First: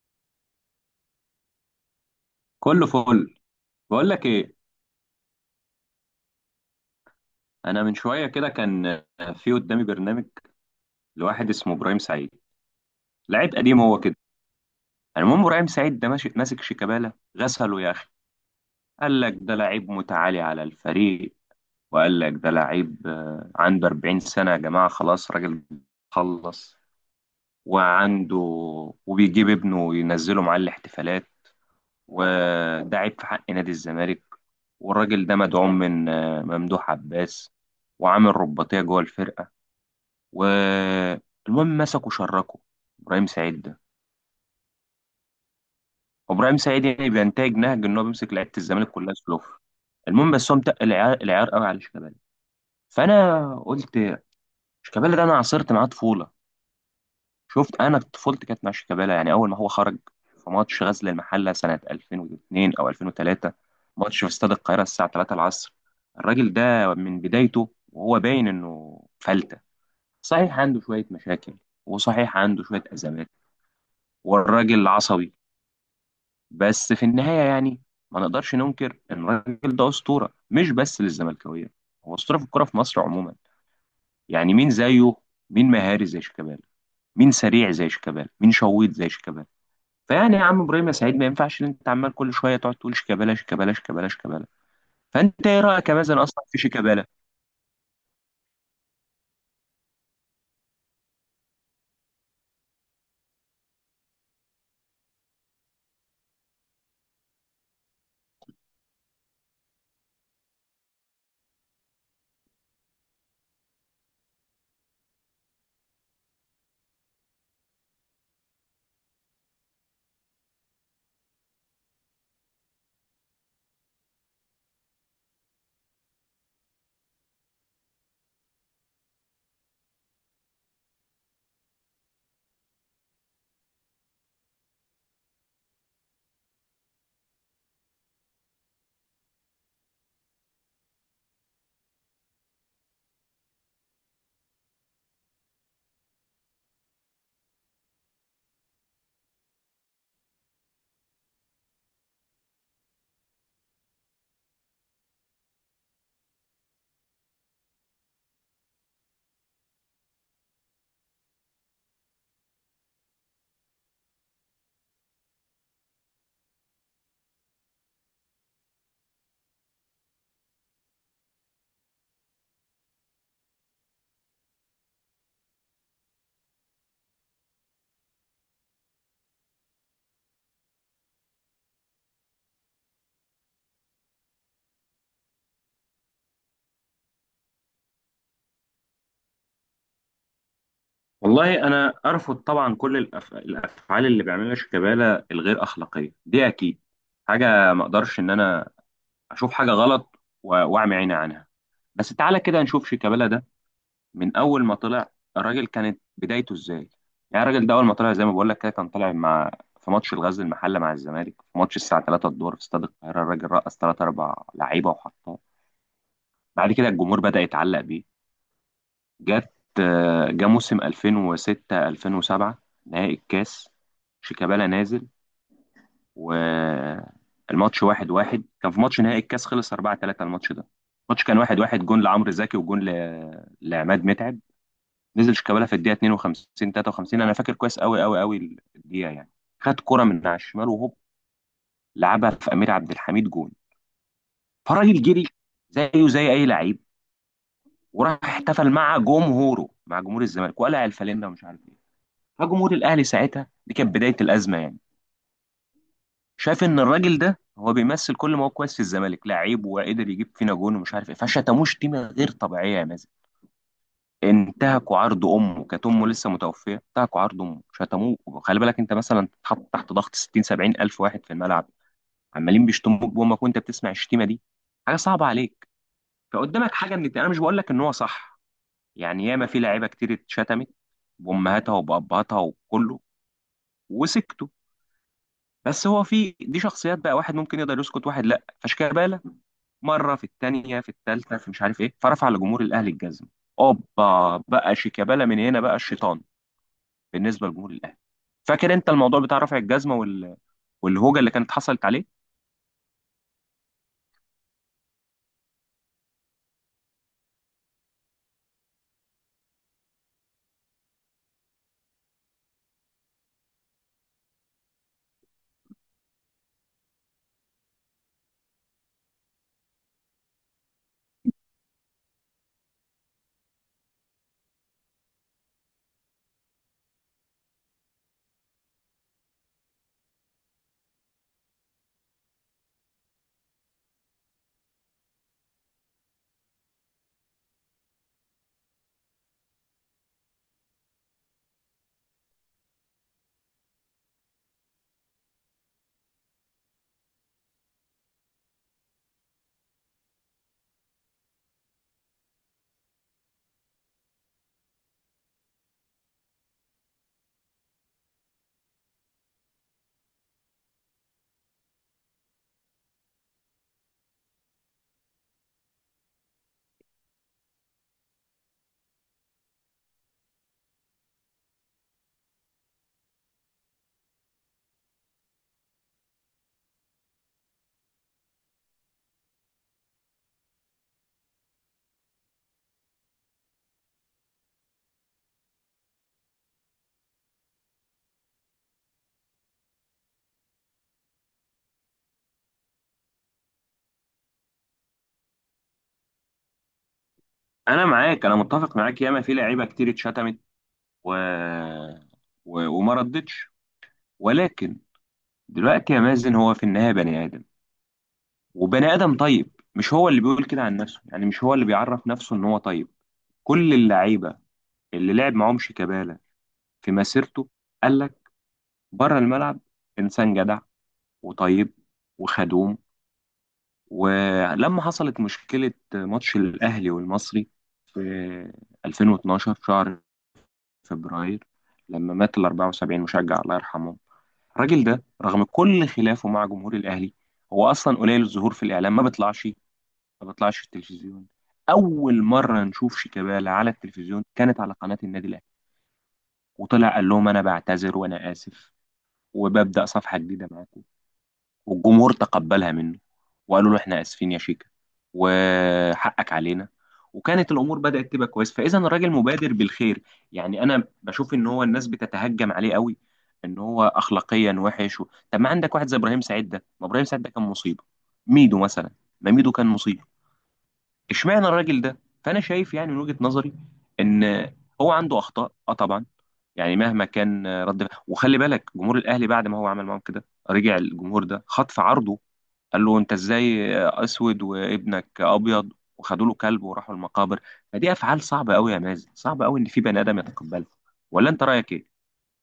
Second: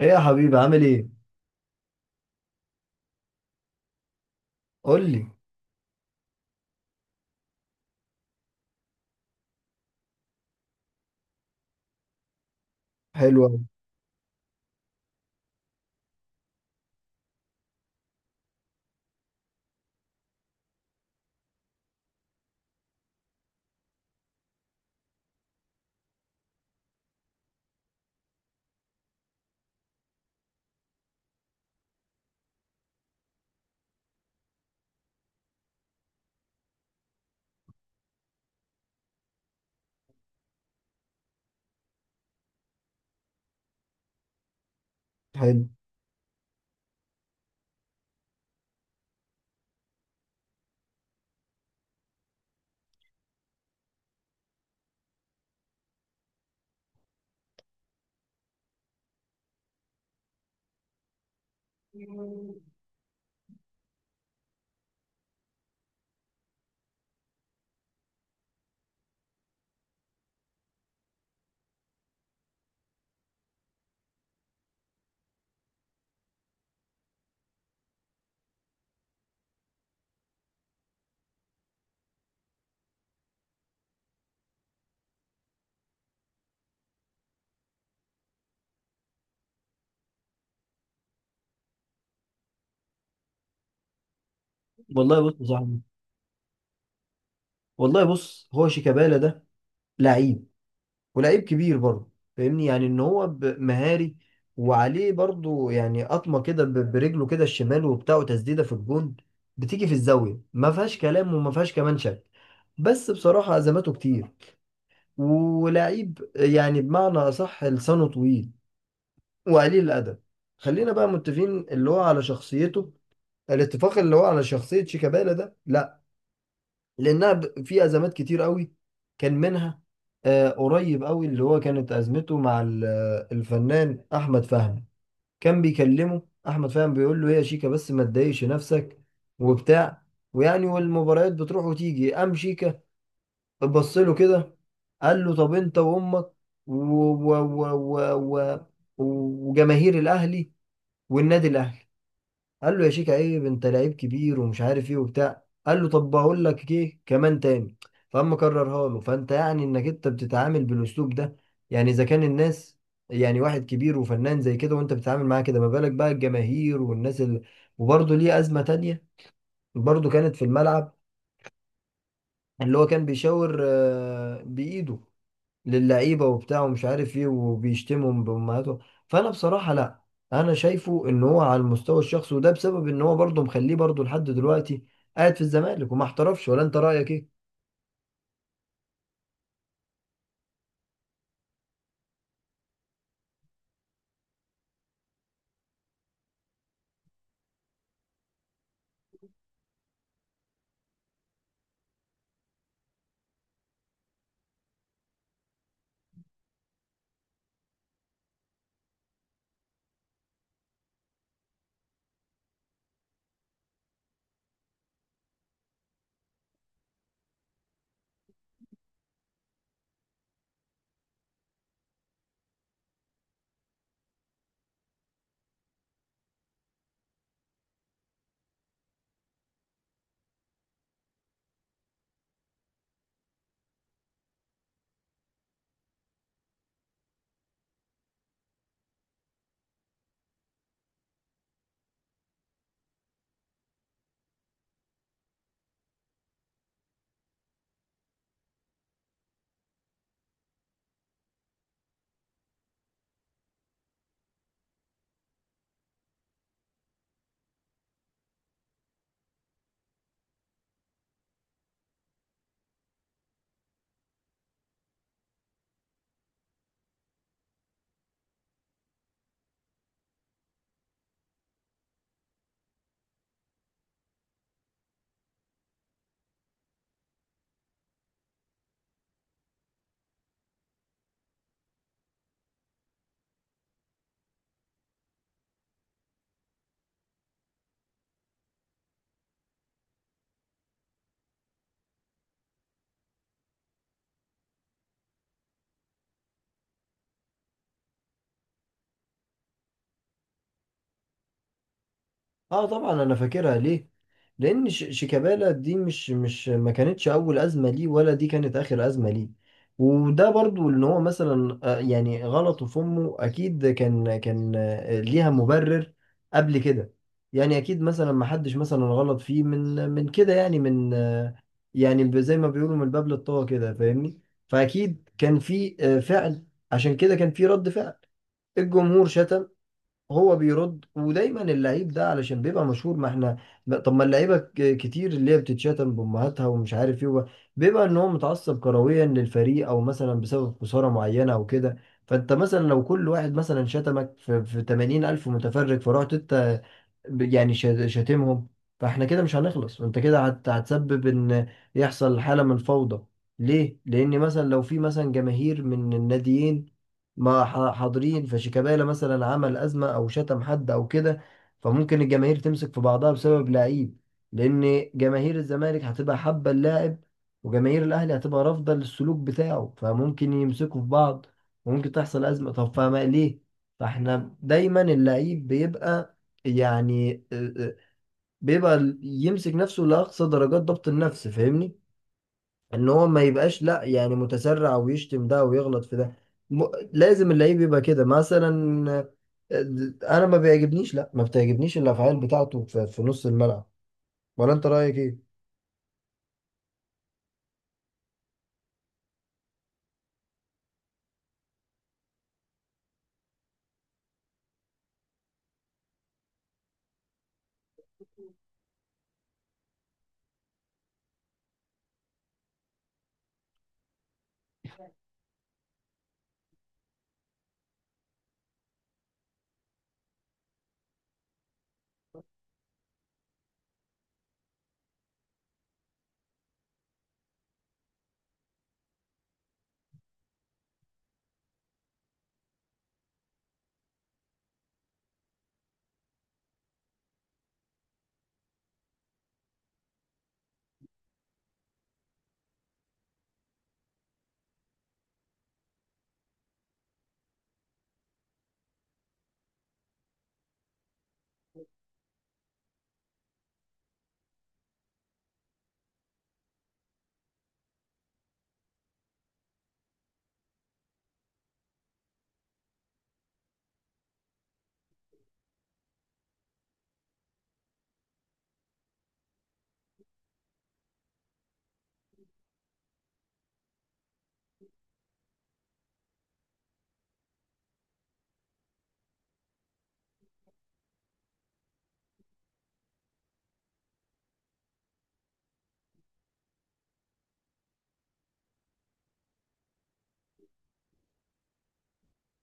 ايه يا حبيبي، عامل ايه؟ كله فل. بقول لك ايه، قول لي. انا من شويه كده كان في قدامي برنامج لواحد اسمه ابراهيم سعيد، حلو لعيب أوي، قديم هو كده. يعني المهم ابراهيم سعيد ده ماشي ماسك شيكابالا غسله يا اخي، قال لك ده لعيب متعالي على الفريق، وقال لك ده لعيب، عنده 40 سنه يا جماعه، خلاص راجل خلص وعنده وبيجيب ابنه وينزله معاه الاحتفالات، وده عيب في حق نادي الزمالك، والراجل ده مدعوم من ممدوح عباس، وعامل رباطيه جوه الفرقه، والمهم مسكوا شركوا ابراهيم سعيد ده. حلو. وابراهيم سعيد يعني بينتهج نهج ان هو بيمسك لعيبه الزمالك كلها سلوف. المهم بس هو متقل العيار قوي على شيكابالا. فانا قلت شيكابالا ده انا عاصرت معاه طفوله، شفت انا طفولتي كانت مع شيكابالا، يعني اول ما هو خرج في ماتش غزل المحله سنه 2002 او 2003، ماتش في استاد القاهره الساعه 3 العصر. الراجل ده من بدايته وهو باين انه فلته، صحيح عنده شويه مشاكل، وصحيح عنده شويه ازمات، والراجل عصبي، بس في النهاية يعني ما نقدرش ننكر إن الراجل ده أسطورة مش بس للزملكاوية، هو أسطورة في الكرة في مصر عموما. يعني مين زيه؟ مين مهاري زي شيكابالا؟ مين سريع زي شيكابالا؟ مين شويط زي شيكابالا؟ فيعني يا عم إبراهيم يا سعيد، ما ينفعش إن أنت عمال كل شوية تقعد تقول شيكابالا شيكابالا شيكابالا شيكابالا. والله بص يا فأنت إيه صاحبي. رأيك مثلا أصلا في شيكابالا؟ والله بص، هو شيكابالا ده لعيب، ولعيب كبير برضه، فاهمني؟ يعني ان هو مهاري، وعليه برضه يعني قطمه كده برجله كده الشمال وبتاع، وتسديده في الجون بتيجي في الزاويه، ما فيهاش كلام وما فيهاش كمان شك. بس بصراحه ازماته كتير، ولعيب يعني بمعنى اصح لسانه طويل وقليل الادب. خلينا بقى متفقين اللي هو على شخصيته، الاتفاق اللي هو على شخصية شيكابالا ده لا، لأنها في أزمات كتير قوي، كان منها قريب قوي اللي هو كانت أزمته مع الفنان أحمد فهمي. كان بيكلمه، أحمد فهمي بيقول له: إيه يا شيكا، بس ما تضايقش نفسك وبتاع. ويعني والمباريات بتروح وتيجي، قام شيكا بص له كده، قال له: طب أنت وأمك و... و... و... و... و... وجماهير الأهلي والنادي الأهلي. قال له: يا شيكا عيب، انت لعيب كبير ومش عارف ايه وبتاع. قال له: طب بقول لك ايه كمان تاني. فاما كررها له، فانت يعني انك انت بتتعامل بالاسلوب ده. يعني اذا كان الناس، يعني واحد كبير وفنان زي كده وانت بتتعامل معاه كده، ما بالك بقى الجماهير والناس اللي. وبرضه ليه ازمة تانية برضه كانت في الملعب، اللي هو كان بيشاور بايده للعيبه وبتاع ومش عارف ايه، وبيشتمهم بامهاتهم. فانا بصراحه لا، انا شايفه ان هو على المستوى الشخصي، وده بسبب ان هو برضه مخليه برضه لحد دلوقتي قاعد في الزمالك وما احترفش. ولا انت رايك ايه؟ والله أنا أرفض طبعا كل الأفعال اللي بيعملها شيكابالا الغير أخلاقية دي، أكيد حاجة ما أقدرش إن أنا اشوف حاجه غلط واعمي عيني عنها. بس تعالى كده نشوف شيكابالا ده من اول ما طلع الراجل كانت بدايته ازاي. يعني الراجل ده اول ما طلع زي ما بقول لك كده كان طالع مع في ماتش الغزل المحله مع الزمالك، في ماتش الساعه 3 الظهر في استاد القاهره، الراجل رقص 3 4 لعيبه وحطها. بعد كده الجمهور بدا يتعلق بيه. جت جه موسم 2006 2007 نهائي الكاس، شيكابالا نازل والماتش واحد واحد، كان في ماتش نهائي الكاس خلص 4-3 الماتش ده، الماتش كان واحد واحد، جون لعمرو زكي وجون لعماد متعب. نزل شيكابالا في الدقيقه 52 53، انا فاكر كويس قوي قوي قوي الدقيقه يعني. خد كرة من على الشمال وهوب، لعبها في امير عبد الحميد جون. فالراجل جري زيه زي اي لعيب، وراح احتفل مع جمهوره مع جمهور الزمالك وقلع الفانلة ومش عارف ايه. فجمهور الاهلي ساعتها دي كانت بدايه الازمه يعني، شايف ان الراجل ده هو بيمثل كل ما هو كويس في الزمالك لعيب وقدر يجيب فينا جون ومش عارف ايه، فشتموه شتيمه غير طبيعيه يا مازن، انتهكوا عرض امه، كانت امه لسه متوفيه، انتهكوا عرض امه شتموه. خلي بالك انت مثلا تتحط تحت ضغط 60 70 الف واحد في الملعب عمالين بيشتموك بامك وانت بتسمع الشتيمه دي، حاجه صعبه عليك. فقدامك حاجه من انا مش بقول لك ان هو صح، يعني ياما في لعيبه كتير اتشتمت بامهاتها وبابهاتها وكله وسكتوا، بس هو في دي شخصيات بقى، واحد ممكن يقدر يسكت واحد لا. فشكابالا مره في الثانيه في الثالثه في مش عارف ايه، فرفع لجمهور الاهلي الجزم. اوبا، بقى شيكابالا من هنا بقى الشيطان بالنسبه لجمهور الاهلي. فاكر انت الموضوع بتاع رفع الجزمه والهوجه اللي كانت حصلت عليه. اه طبعا انا فاكرها، ليه؟ لان شيكابالا دي مش ما كانتش اول ازمه ليه ولا دي كانت اخر ازمه ليه. وده برضو ان هو مثلا يعني غلطه في امه اكيد كان ليها مبرر قبل كده. يعني اكيد مثلا ما حدش مثلا غلط فيه من كده، يعني من يعني زي ما بيقولوا من الباب للطاقه كده، فاهمني؟ فاكيد كان في فعل، عشان كده كان في رد فعل. الجمهور شتم، هو بيرد. ودايما اللعيب ده علشان بيبقى مشهور، ما احنا. لا، طب ما اللعيبه كتير اللي هي بتتشتم بامهاتها ومش عارف ايه بيبقى ان هو متعصب كرويا للفريق، او مثلا بسبب خساره معينه او كده. فانت مثلا لو كل واحد مثلا شتمك في 80 الف متفرج، فرحت انت يعني شاتمهم، فاحنا كده مش هنخلص، وانت كده هتسبب ان يحصل حاله من الفوضى. ليه؟ لان مثلا لو في مثلا جماهير من الناديين، ما ح- حاضرين، فشيكابالا مثلا عمل أزمة أو شتم حد أو كده، فممكن الجماهير تمسك في بعضها بسبب لعيب، لأن جماهير الزمالك هتبقى حابة اللاعب، وجماهير الأهلي هتبقى رافضة للسلوك بتاعه، فممكن يمسكوا في بعض وممكن تحصل أزمة. طب فما ليه؟ فاحنا دايما اللعيب بيبقى يعني بيبقى يمسك نفسه لأقصى درجات ضبط النفس، فاهمني؟ ان هو ما يبقاش لا يعني متسرع، ويشتم ده ويغلط في ده م... لازم اللعيب يبقى كده مثلا. آه، انا ما بيعجبنيش، لا ما بتعجبنيش الافعال بتاعته في, نص الملعب. ولا انت رايك ايه؟ انا معاك، انا متفق معاك، ياما في لعيبه كتير اتشتمت و... وما ردتش، ولكن دلوقتي يا مازن، هو في النهايه بني ادم، وبني ادم طيب مش هو اللي بيقول كده عن نفسه، يعني مش هو اللي بيعرف نفسه ان هو طيب. كل اللعيبه اللي لعب معاهم شيكابالا في مسيرته قال بره الملعب انسان جدع وطيب وخدوم. ولما حصلت مشكله ماتش الاهلي والمصري في 2012 شهر فبراير، لما مات ال 74 مشجع الله يرحمه، الراجل ده رغم كل خلافه مع جمهور الاهلي، هو اصلا قليل الظهور في الاعلام، ما بيطلعش في التلفزيون. اول مره نشوف شيكابالا على التلفزيون كانت على قناه النادي الاهلي، وطلع قال لهم انا بعتذر وانا اسف وببدا صفحه جديده معاكم، والجمهور تقبلها منه، وقالوا له احنا اسفين يا شيكا وحقك علينا، وكانت الامور بدات تبقى كويس. فاذا الراجل مبادر بالخير، يعني انا بشوف ان هو الناس بتتهجم عليه قوي ان هو اخلاقيا وحش طب ما عندك واحد زي ابراهيم سعيد ده، ما ابراهيم سعيد ده كان مصيبه، ميدو مثلا، ما ميدو كان مصيبه. اشمعنى الراجل ده. فانا شايف يعني من وجهه نظري ان هو عنده اخطاء اه طبعا، يعني مهما كان رد. وخلي بالك جمهور الاهلي بعد ما هو عمل معاهم كده رجع الجمهور ده خطف عرضه، قال له انت ازاي اسود وابنك ابيض، وخدوا له كلب وراحوا المقابر. فدي افعال صعبه قوي يا مازن، صعب قوي ان في بني ادم يتقبلها. ولا انت رايك ايه؟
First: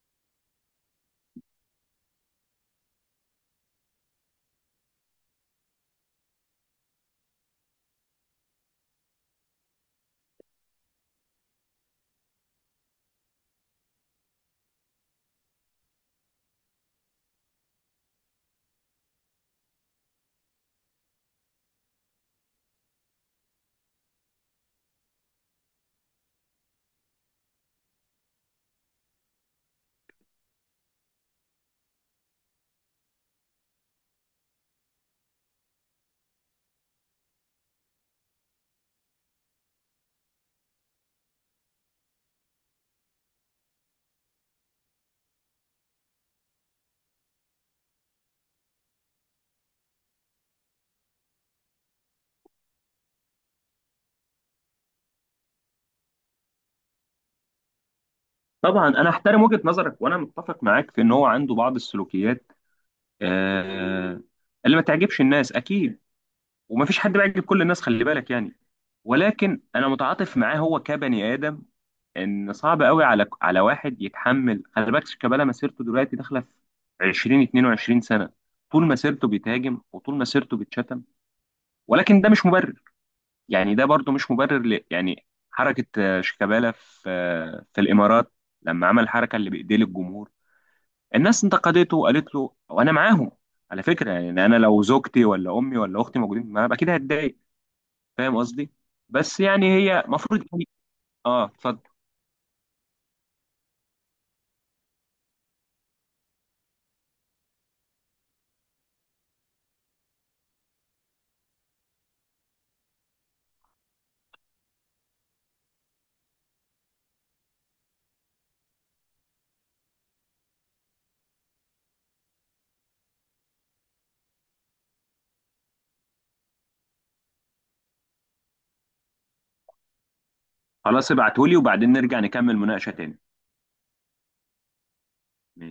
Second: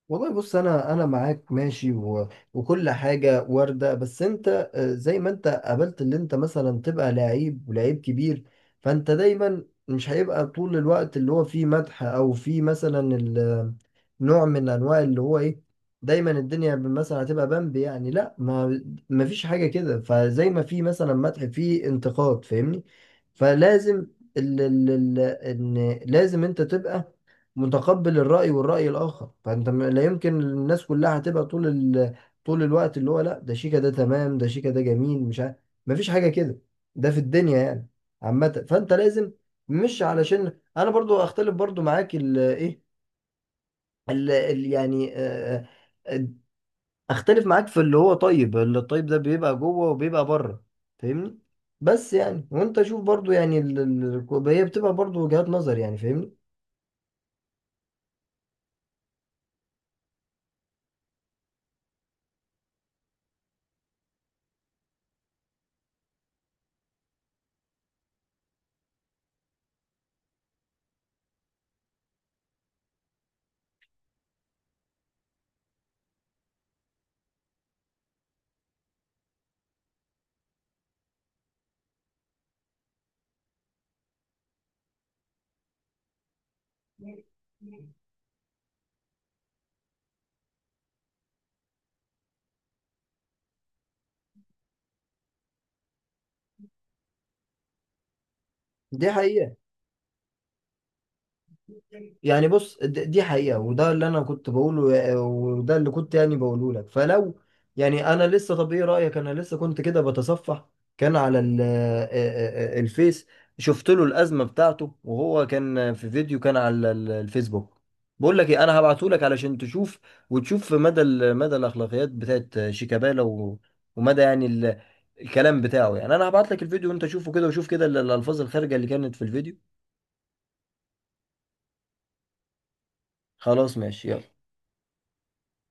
والله بص، انا معاك ماشي وكل حاجه وارده. بس انت زي ما انت قابلت، اللي انت مثلا تبقى لعيب ولعيب كبير، فانت دايما مش هيبقى طول الوقت اللي هو فيه مدح، او فيه مثلا نوع من انواع اللي هو ايه. دايما الدنيا مثلا هتبقى بامب، يعني لا، ما فيش حاجه كده، فزي ما في مثلا مدح في انتقاد، فاهمني؟ فلازم ال... ال... ان لازم انت تبقى متقبل الرأي والرأي الآخر. فأنت لا يمكن الناس كلها هتبقى طول طول الوقت اللي هو لا ده شيكا ده تمام ده شيكا ده جميل مش عارف. مفيش حاجة كده ده في الدنيا، يعني عامة، فأنت لازم، مش علشان أنا برضو أختلف برضو معاك إيه يعني آه، أختلف معاك في اللي هو طيب، اللي الطيب ده بيبقى جوه وبيبقى بره، فاهمني؟ بس يعني وأنت شوف برضو، يعني هي بتبقى برضو وجهات نظر، يعني فاهمني. طبعا انا احترم وجهه نظرك وانا متفق معاك في ان هو عنده بعض السلوكيات، آه اللي ما تعجبش الناس اكيد، ومفيش حد بيعجب كل الناس خلي بالك يعني. ولكن انا متعاطف معاه هو كبني ادم، ان صعب قوي على واحد يتحمل. خلي بالك شيكابالا مسيرته دلوقتي داخله في 20 22 سنه، طول مسيرته بيتهاجم وطول مسيرته بيتشتم، ولكن ده مش مبرر، يعني ده برضو مش مبرر يعني حركه شيكابالا في في الامارات، لما عمل الحركه اللي بايديه للجمهور، الناس انتقدته وقالت له وانا معاهم. على فكره يعني انا لو زوجتي ولا امي ولا اختي موجودين معايا اكيد هتضايق، فاهم قصدي. دي بس حقيقة. يعني هي المفروض. اه اتفضل. يعني بص دي حقيقة، وده اللي أنا كنت بقوله وده اللي كنت يعني بقوله لك. فلو يعني أنا لسه، طب إيه رأيك، أنا لسه كنت كده بتصفح، كان على الفيس، شفت له الأزمة بتاعته، وهو كان في فيديو كان على الفيسبوك. بقول لك إيه، أنا هبعته لك علشان تشوف، وتشوف مدى مدى الأخلاقيات بتاعت شيكابالا ومدى يعني الكلام بتاعه. يعني أنا هبعت لك الفيديو وأنت شوفه كده، وشوف كده الألفاظ الخارجة اللي كانت في الفيديو. خلاص ابعتهولي وبعدين نرجع نكمل مناقشه تاني. خلاص ماشي، يلا. مم.